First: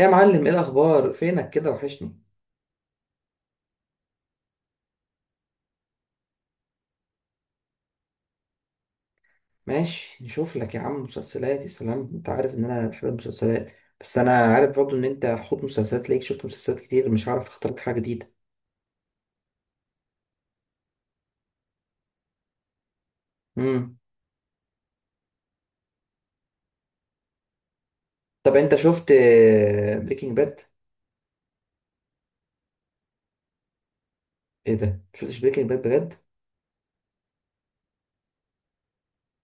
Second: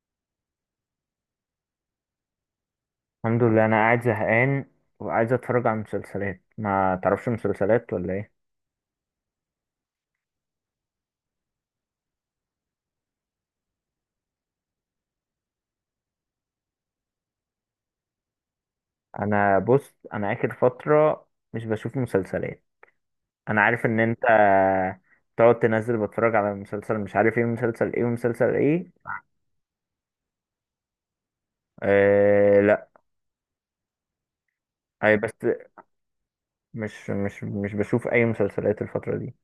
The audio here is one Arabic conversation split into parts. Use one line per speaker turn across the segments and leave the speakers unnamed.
يا معلم ايه الاخبار؟ فينك كده، وحشني.
الحمد لله. انا قاعد زهقان وعايز اتفرج على مسلسلات. ما تعرفش مسلسلات ولا ايه؟
ماشي، نشوف لك يا عم مسلسلات. يا سلام، انت عارف ان انا بحب المسلسلات، بس انا عارف برضه ان انت حوت مسلسلات، ليك شفت مسلسلات كتير، مش عارف اختار لك حاجه جديده.
انا بص انا اخر فتره مش بشوف مسلسلات. انا عارف
امم
ان انت تقعد تنزل بتفرج على مسلسل مش عارف ايه، مسلسل ايه ومسلسل
طب انت
ايه.
شفت بريكنج باد؟
آه، لا.
ايه ده،
اي بس
شفتش بريكنج باد بجد؟
مش بشوف اي مسلسلات الفتره دي.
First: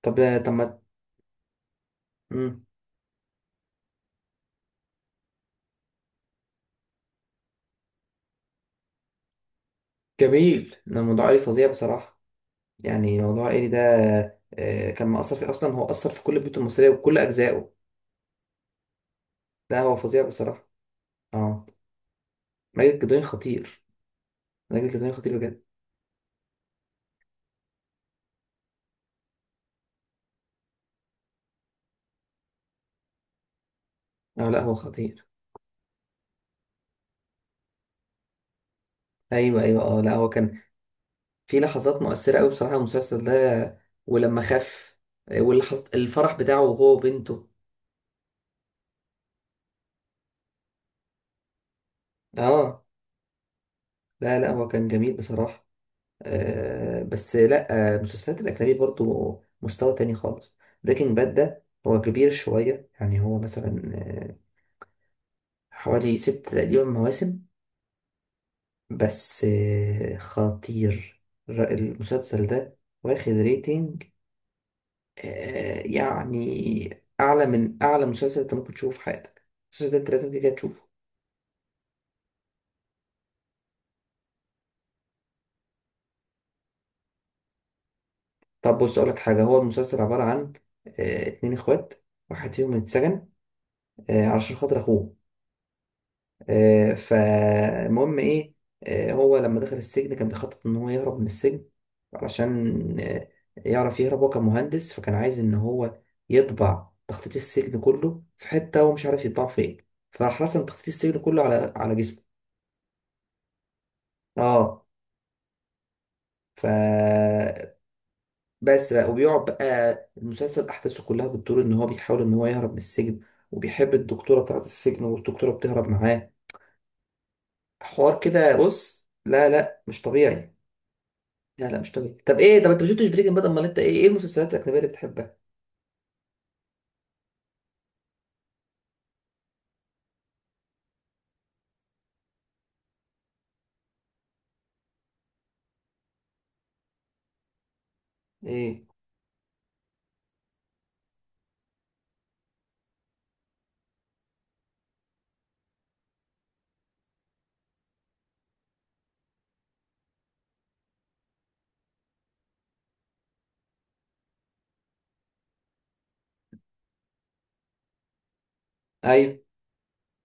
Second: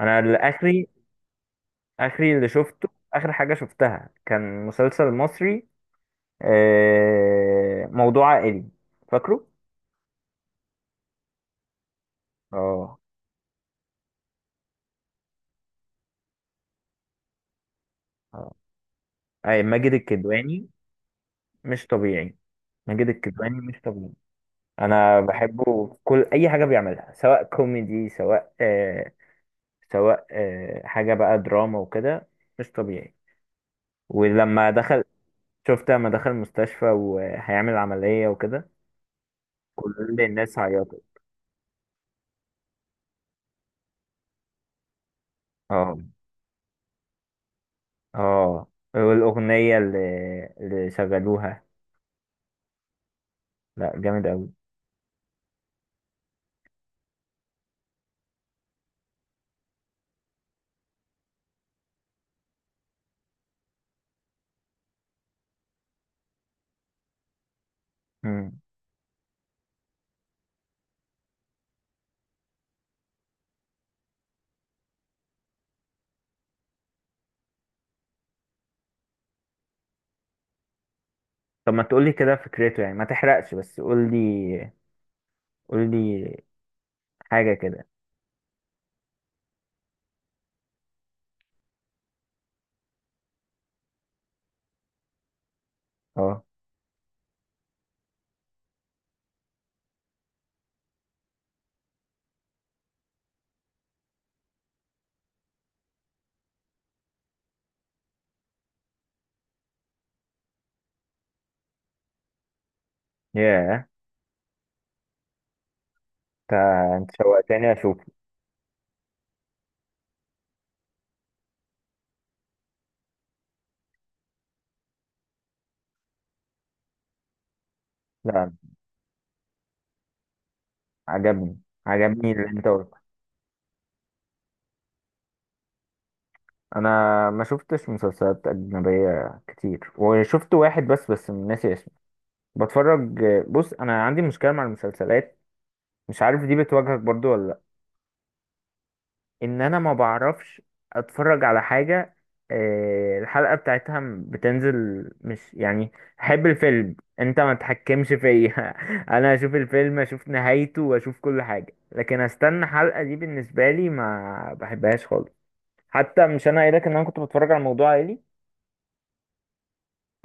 انا
طب
اللي
طب ما
اخري، اللي
امم
شفته، اخر حاجه شفتها كان مسلسل مصري. آه، موضوع عائلي. فاكره؟
جميل، ده موضوع عائلي فظيع بصراحه.
اه،
يعني موضوع عائلي ده، كان مأثر في، اصلا هو أثر في كل البيوت المصريه وكل اجزائه.
آه. اي،
ده
ماجد
هو فظيع بصراحه.
الكدواني
اه.
مش طبيعي.
ماجد
ماجد
الكدواني
الكدواني
خطير.
مش طبيعي.
ماجد الكدواني
انا
خطير بجد.
بحبه في كل اي حاجه بيعملها، سواء كوميدي، سواء حاجه بقى دراما وكده. مش طبيعي.
اه لا
ولما
هو
دخل
خطير.
شفت لما دخل المستشفى وهيعمل عمليه وكده،
ايوه ايوه، اه لا
كل
هو
الناس
كان
عيطت.
في لحظات مؤثره قوي بصراحه المسلسل ده. ولما خف واللحظات
اه،
الفرح بتاعه وهو وبنته.
اه، والاغنيه اللي شغلوها،
اه.
لا، جامد
لا
قوي.
لا هو كان جميل بصراحه. آه بس لا آه، المسلسلات الاجنبيه برضو مستوى تاني خالص. بريكنج باد ده هو كبير شويه، يعني هو مثلا حوالي ست تقريبا مواسم.
مم.
بس خطير. المسلسل ده واخد ريتنج يعني اعلى من اعلى مسلسل انت ممكن تشوفه في حياتك. المسلسل ده انت لازم كده كده تشوفه.
طب ما تقولي كده فكرته، يعني ما تحرقش، بس قولي حاجه كده.
طب بص اقولك حاجه، هو المسلسل عباره عن اتنين اخوات. واحد فيهم اتسجن علشان خاطر اخوه.
اه.
فالمهم ايه، هو لما دخل السجن كان بيخطط ان هو يهرب من السجن. علشان يعرف يهرب، هو كان مهندس فكان عايز ان هو يطبع تخطيط السجن كله في حته، هو مش عارف يطبعه فين، فراح رسم تخطيط السجن كله على جسمه.
ياه،
اه.
انت
ف
انت شوقتني اشوفه.
بس بقى، وبيقعد بقى المسلسل احداثه كلها بتدور ان هو بيحاول ان هو يهرب من السجن، وبيحب الدكتوره بتاعت السجن والدكتوره بتهرب معاه، حوار
لا.
كده. بص لا لا مش طبيعي.
عجبني.
لا لا مش طبيعي.
عجبني
طب
اللي
ايه؟
انت
طب انت ما
قلته.
شفتش بريكنج باد، امال انت ايه؟ ايه المسلسلات الاجنبيه اللي بتحبها؟
انا ما شفتش مسلسلات اجنبيه كتير، وشفت واحد بس ناسي اسمه. بتفرج. بص، انا عندي مشكله مع المسلسلات. مش عارف دي بتواجهك برضو ولا لأ.
ايه؟
ان انا ما بعرفش اتفرج على حاجة. الحلقة بتاعتها بتنزل. مش يعني احب الفيلم انت ما تحكمش فيا. انا اشوف الفيلم، اشوف نهايته واشوف كل حاجة، لكن استنى حلقة دي بالنسبة لي ما بحبهاش خالص. حتى مش انا قايل لك ان انا كنت بتفرج على موضوع عائلي،
ايوه،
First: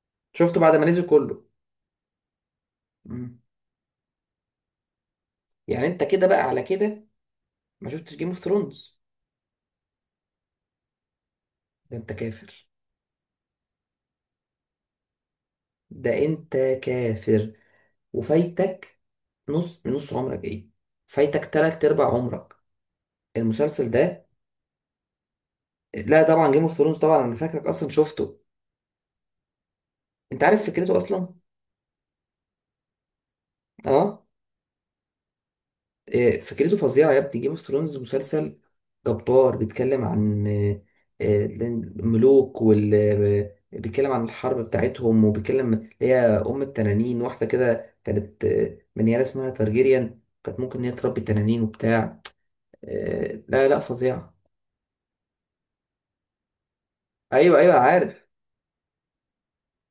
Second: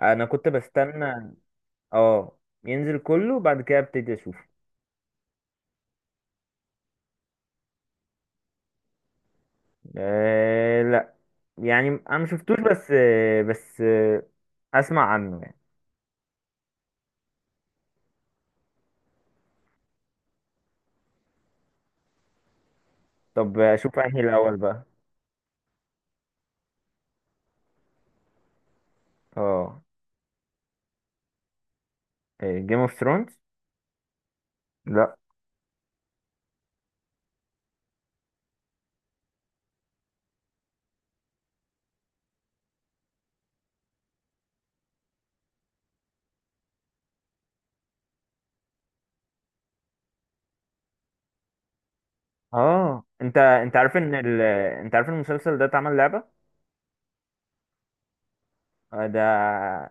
انا كنت
شفته بعد ما نزل
بستنى،
كله.
اه، ينزل كله
مم.
وبعد كده ابتدي اشوفه.
يعني انت كده بقى، على كده ما شفتش جيم اوف ثرونز؟
أه، لا، يعني
ده انت
انا ما شفتوش،
كافر.
بس، بس آه، اسمع عنه يعني.
ده انت كافر وفايتك نص من نص عمرك، ايه، فايتك تلات ارباع عمرك
طب
المسلسل
اشوف انهي
ده.
الاول بقى؟
لا طبعا جيم اوف ثرونز، طبعا انا فاكرك اصلا شفته.
اه.
انت عارف فكرته اصلا؟
جيم اوف ثرونز.
اه.
لا.
فكرته فظيعه يا ابني. جيم اوف ثرونز مسلسل جبار، بيتكلم عن الملوك وال بيتكلم عن الحرب بتاعتهم، وبيتكلم هي ام التنانين، واحده كده كانت منيره، اسمها تارجيريان، كانت ممكن ان هي تربي تنانين وبتاع.
اه، انت
لا
انت
لا
عارف ان
فظيعه.
ال... انت عارف ان المسلسل ده اتعمل لعبة؟
ايوه ايوه عارف.
آه، ده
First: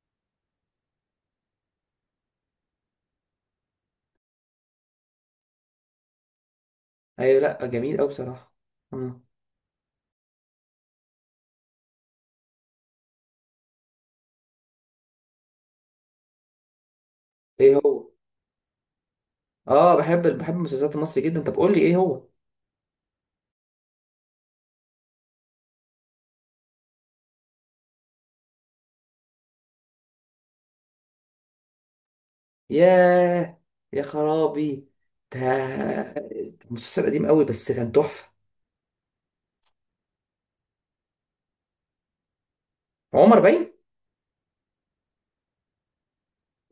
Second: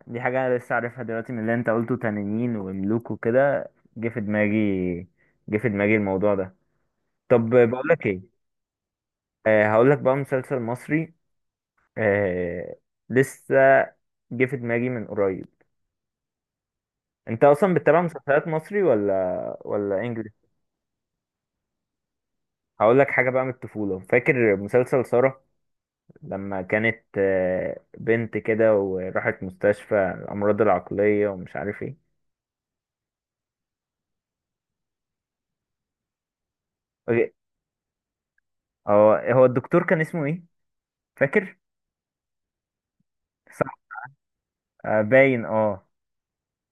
دي حاجة أنا لسه عارفها دلوقتي من اللي انت قلته، تنانين وملوك وكده. جه في دماغي جه في دماغي الموضوع ده.
ايوه،
طب
لا
بقول
جميل
لك
قوي
ايه.
بصراحه. آه.
آه، هقول لك بقى مسلسل مصري. آه، لسه جه في دماغي من قريب. انت اصلا
ايه
بتتابع
هو؟
مسلسلات مصري ولا
اه
ولا
بحب
انجلش؟
المسلسلات المصري جدا. طب قول لي، ايه هو؟
هقول لك حاجة بقى من الطفولة. فاكر مسلسل سارة؟ لما كانت بنت كده وراحت مستشفى الأمراض العقلية ومش عارف ايه.
ياه، يا خرابي، ده ده مسلسل قديم
أوكي.
قوي بس كان تحفة.
اه، هو الدكتور كان اسمه ايه؟ فاكر؟
عمر
صح.
باين.
آه، باين. اه.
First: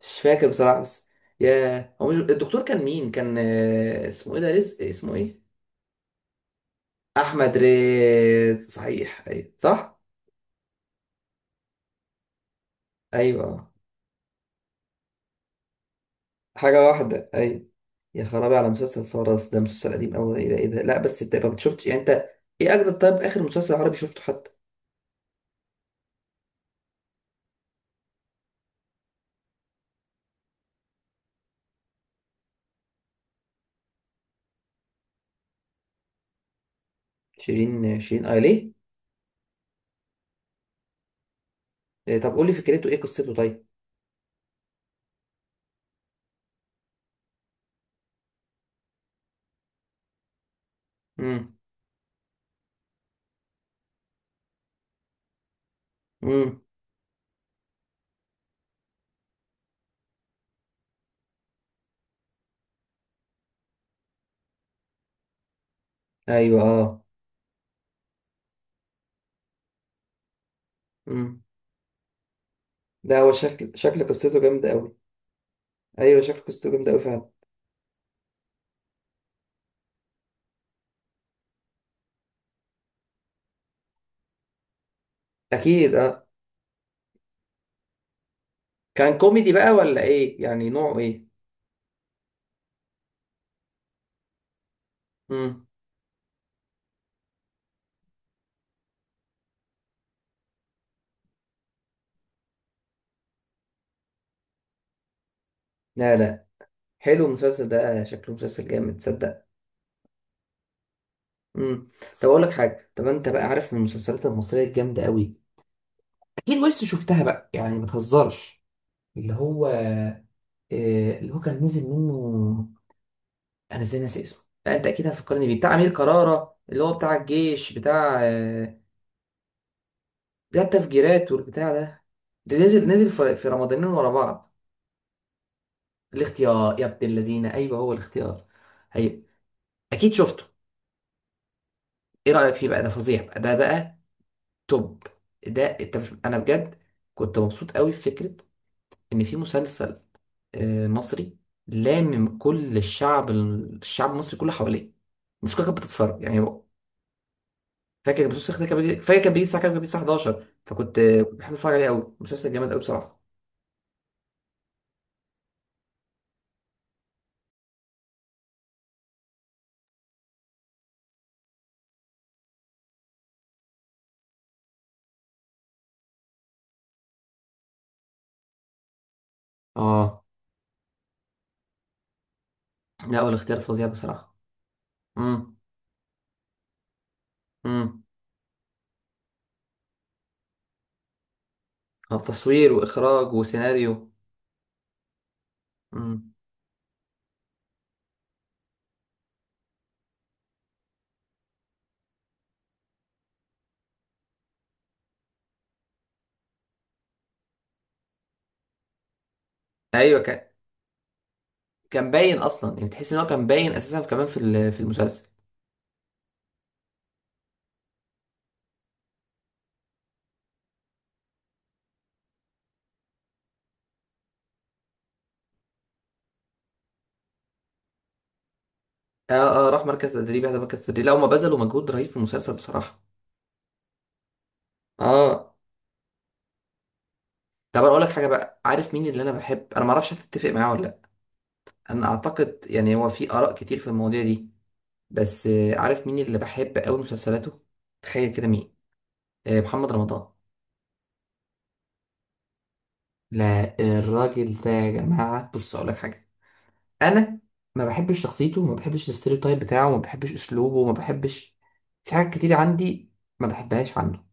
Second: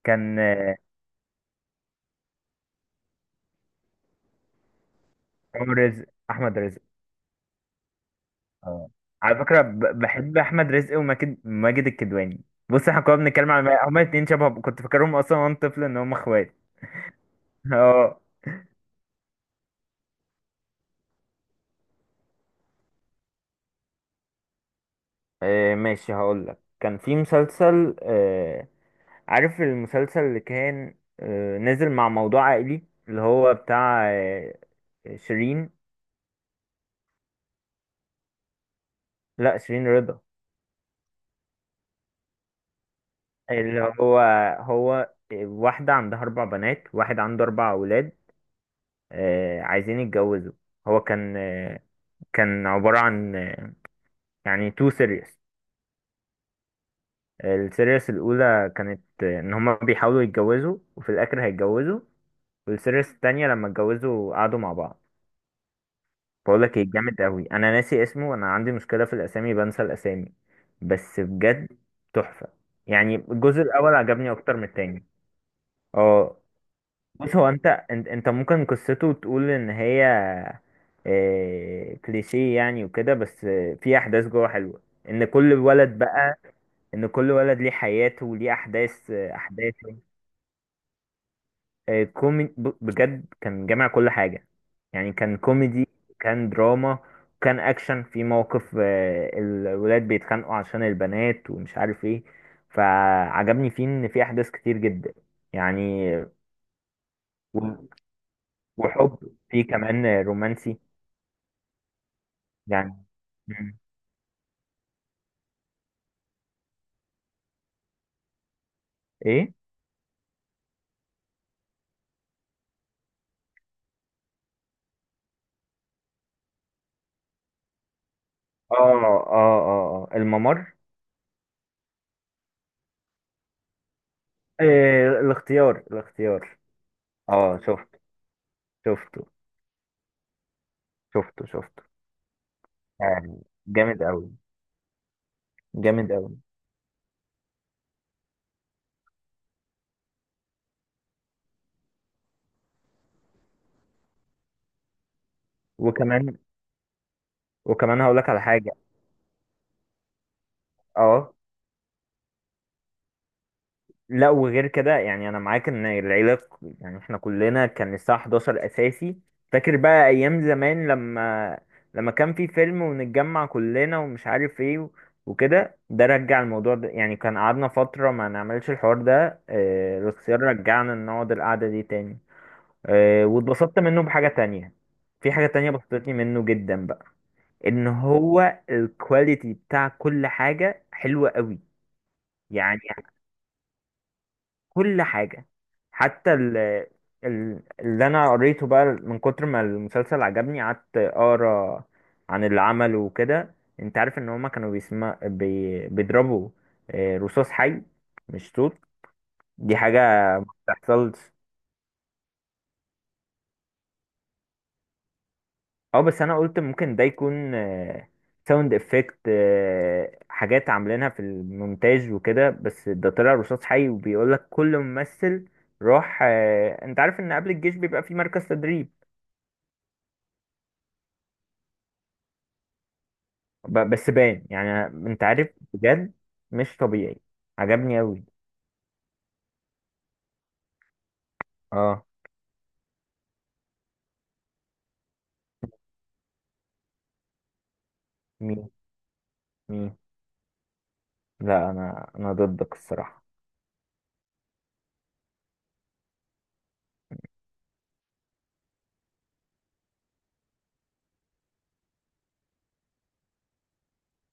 مش
كان
فاكر بصراحة بس، ياه، هو مش الدكتور كان مين، كان اسمه ايه، ده رزق، اسمه ايه،
هو رزق، أحمد رزق.
احمد رزق،
اه،
صحيح،
على
ايوه
فكرة
صح.
بحب أحمد رزق وماجد، ماجد الكدواني. بص، احنا كنا
ايوه،
بنتكلم على هما الاتنين شبه، كنت فاكرهم أصلا وأنا طفل إن هما اخوات.
حاجة واحدة، ايوه.
اه.
يا خرابي على مسلسل ثورة، بس ده مسلسل قديم قوي. ايه ده، ايه ده، لا بس انت ما شفتش يعني انت، ايه اجدد؟ طيب اخر مسلسل عربي شفته حتى؟
آه، ماشي هقولك كان في مسلسل. عارف المسلسل اللي كان نازل مع موضوع عائلي؟ اللي هو بتاع شيرين.
شيرين، شيرين، اه ليه؟
لا، شيرين رضا.
طب قول لي فكرته، ايه قصته طيب؟
اللي هو، هو واحدة عندها أربع بنات، واحد عنده أربع أولاد، عايزين يتجوزوا. هو كان
امم.
آه، كان عبارة عن يعني تو سيريس.
امم.
السيريس الأولى كانت إن هما بيحاولوا يتجوزوا وفي الآخر هيتجوزوا. والسيريس التانية لما اتجوزوا قعدوا مع بعض.
ايوه،
بقولك ايه،
اه.
جامد قوي. انا ناسي اسمه. انا عندي مشكله في الاسامي، بنسى الاسامي. بس
مم.
بجد تحفه. يعني
لا هو
الجزء
شكل،
الاول
شكل
عجبني
قصته
اكتر من
جامدة أوي.
التاني.
أيوه
اه.
شكل قصته جامدة أوي فعلا.
بص، هو انت ممكن قصته تقول ان هي كليشيه يعني وكده، بس في احداث جوه حلوه. ان كل
أكيد
ولد
أه.
بقى ان كل ولد ليه حياته وليه احداث
كان كوميدي بقى
احداث
ولا إيه؟ يعني نوعه إيه؟
بجد كان جامع كل حاجة. يعني كان
مم.
كوميدي، كان دراما، كان أكشن. في موقف الولاد بيتخانقوا عشان البنات ومش عارف ايه. فعجبني فيه إن في أحداث كتير جدا يعني.
لا لا، حلو
و-
المسلسل ده، شكله مسلسل جامد،
وحب
تصدق؟
فيه كمان رومانسي
مم. طب أقول لك حاجة،
يعني.
طب أنت بقى عارف
مم.
من المسلسلات المصرية الجامدة أوي، أكيد وش شفتها بقى يعني ما تهزرش، اللي
ايه؟
هو اللي هو كان نزل منه، أنا إزاي ناسي اسمه؟ لا أنت أكيد هتفكرني بيه، بتاع أمير كرارة، اللي هو بتاع الجيش، بتاع
اه،
ده
الممر.
التفجيرات والبتاع ده، ده نزل في رمضانين ورا بعض.
الاختيار، الاختيار.
الاختيار، يا ابن اللذينه،
اه.
ايوه هو
شفت.
الاختيار. ايوه
شفته
اكيد شفته.
شفته
ايه رايك فيه بقى؟ ده فظيع بقى،
يعني.
ده بقى
جامد أوي،
توب. ده انت مش
جامد أوي.
انا بجد كنت مبسوط قوي في فكره ان في مسلسل مصري، لامم كل الشعب، الشعب المصري كله حواليه، الناس كلها كانت بتتفرج.
وكمان
يعني هو
وكمان
فاكر
هقول
كان
لك على
المسلسل ده
حاجه.
كان فاكر كان بيجي الساعه كام؟ كان بيجي الساعه 11، فكنت
اه
كنت بحب اتفرج عليه قوي، مسلسل جامد قوي بصراحه.
لا، وغير كده. يعني انا معاك ان العيله يعني احنا كلنا كان الساعه 11 اساسي. فاكر بقى ايام زمان لما كان في فيلم ونتجمع كلنا ومش عارف ايه وكده. ده رجع الموضوع ده. يعني كان قعدنا فتره ما نعملش الحوار ده.
اه.
الاختيار رجعنا نقعد القعده دي تاني.
لا هو الاختيار
واتبسطت
فظيع
منه بحاجه
بصراحه.
تانية. في حاجه
امم.
تانية بسطتني منه جدا بقى. ان
امم.
هو الكواليتي بتاع كل حاجه حلوه قوي.
تصوير
يعني
واخراج وسيناريو.
كل حاجة.
امم.
حتى اللي انا قريته بقى من كتر ما المسلسل عجبني، قعدت اقرا عن اللي عمله وكده. انت عارف ان هما كانوا بيضربوا رصاص حي، مش صوت؟ دي
ايوه
حاجة
كان.
تحصلش.
كان باين اصلا، يعني تحس ان هو كان باين اساسا كمان في في المسلسل.
اه، بس انا قلت ممكن ده يكون ساوند افكت، حاجات عاملينها في المونتاج وكده، بس ده طلع رصاص حي. وبيقولك كل ممثل راح، انت عارف ان قبل الجيش بيبقى في مركز تدريب.
اه اه، راح مركز تدريب، هذا مركز تدريب. لا هما بذلوا مجهود رهيب في المسلسل بصراحه.
بس باين يعني. انت عارف،
اه.
بجد مش طبيعي.
طب انا
عجبني
اقول لك
قوي.
حاجه بقى، عارف مين اللي انا بحب؟ انا ما اعرفش هتتفق معاه ولا لا،
اه.
انا اعتقد، يعني هو في اراء كتير في المواضيع دي، بس عارف مين اللي بحب قوي مسلسلاته؟ تخيل كده
مين؟
مين؟ آه محمد
مين؟
رمضان.
لا، انا ضدك الصراحه.
لا، الراجل ده يا جماعه، بص اقول لك حاجه، انا ما بحبش شخصيته، ما بحبش الستيreotype بتاعه، ما بحبش اسلوبه، ما بحبش، في حاجات كتير عندي ما بحبهاش عنه،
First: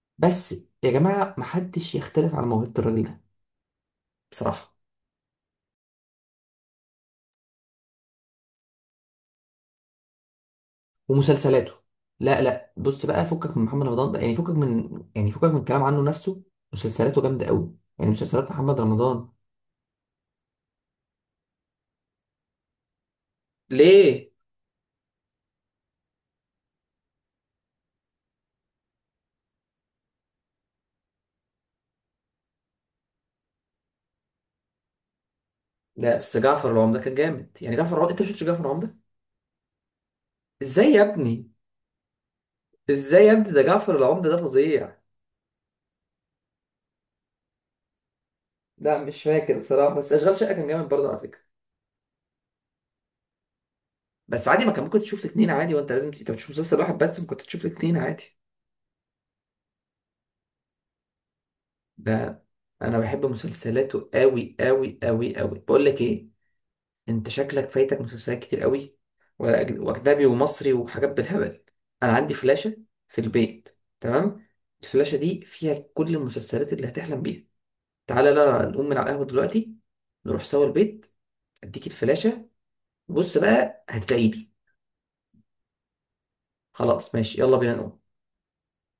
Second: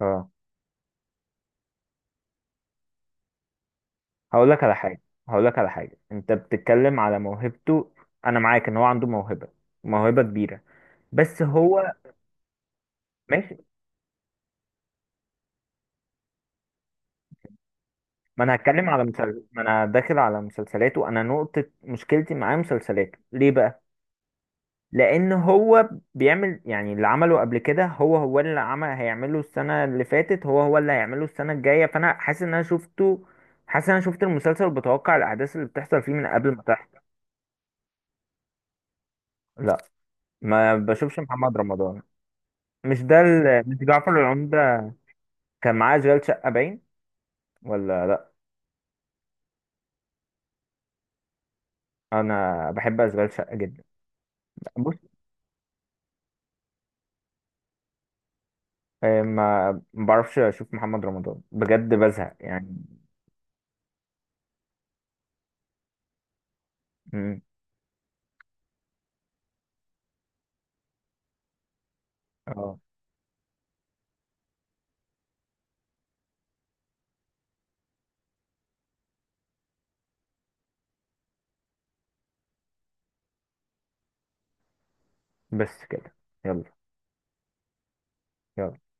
اه،
بس يا جماعه ما حدش يختلف على موهبه الراجل ده
هقول لك
بصراحه.
على حاجه. انت بتتكلم على موهبته. انا معاك ان هو عنده موهبه، موهبه كبيره. بس
ومسلسلاته،
هو.
لا لا بص بقى، فكك
ماشي.
من محمد رمضان ده يعني، فكك من، يعني فكك من الكلام عنه نفسه، مسلسلاته جامده قوي، يعني
ما
مسلسلات
انا
محمد
هتكلم على
رمضان.
مسلسل، ما انا داخل على مسلسلاته. انا نقطه مشكلتي معاه مسلسلاته، ليه بقى؟
ليه؟
لان هو بيعمل يعني، اللي عمله قبل كده هو اللي عمل، هيعمله السنه اللي فاتت، هو اللي هيعمله السنه الجايه. فانا حاسس ان انا شفته. حاسس ان انا شفت المسلسل، بتوقع الاحداث اللي بتحصل فيه
لا
من
بس
قبل ما
جعفر
تحصل.
العمده كان جامد، يعني جعفر العمده انت مش شفتش جعفر العمده؟
لا، ما
ازاي يا
بشوفش
ابني،
محمد رمضان. مش ده
ازاي يا ابني، ده
ال... مش
جعفر
جعفر
العمده ده
العمدة.
فظيع.
كان معاه اشغال شقه، باين ولا لا.
لا مش فاكر بصراحه بس اشغال شقه كان جامد برضه على فكره.
انا بحب اشغال شقه جدا.
بس عادي، ما كان
بص،
ممكن تشوف الاثنين عادي، وانت لازم انت مش مسلسل واحد بس، ممكن تشوف الاثنين عادي.
ما بعرفش اشوف محمد رمضان بجد، بزهق
ده
يعني.
انا بحب مسلسلاته قوي قوي قوي قوي. بقول لك ايه، انت
مم.
شكلك فايتك مسلسلات كتير قوي، واجنبي ومصري وحاجات بالهبل. انا عندي فلاشه
اه.
في البيت، تمام؟ الفلاشه دي فيها كل المسلسلات اللي هتحلم بيها. تعالى لا نقوم من على القهوه دلوقتي، نروح سوا البيت، اديك الفلاشه، بص بقى هتدعيلي.
بس كده. يلا،
خلاص ماشي، يلا بينا نقوم.
يلا.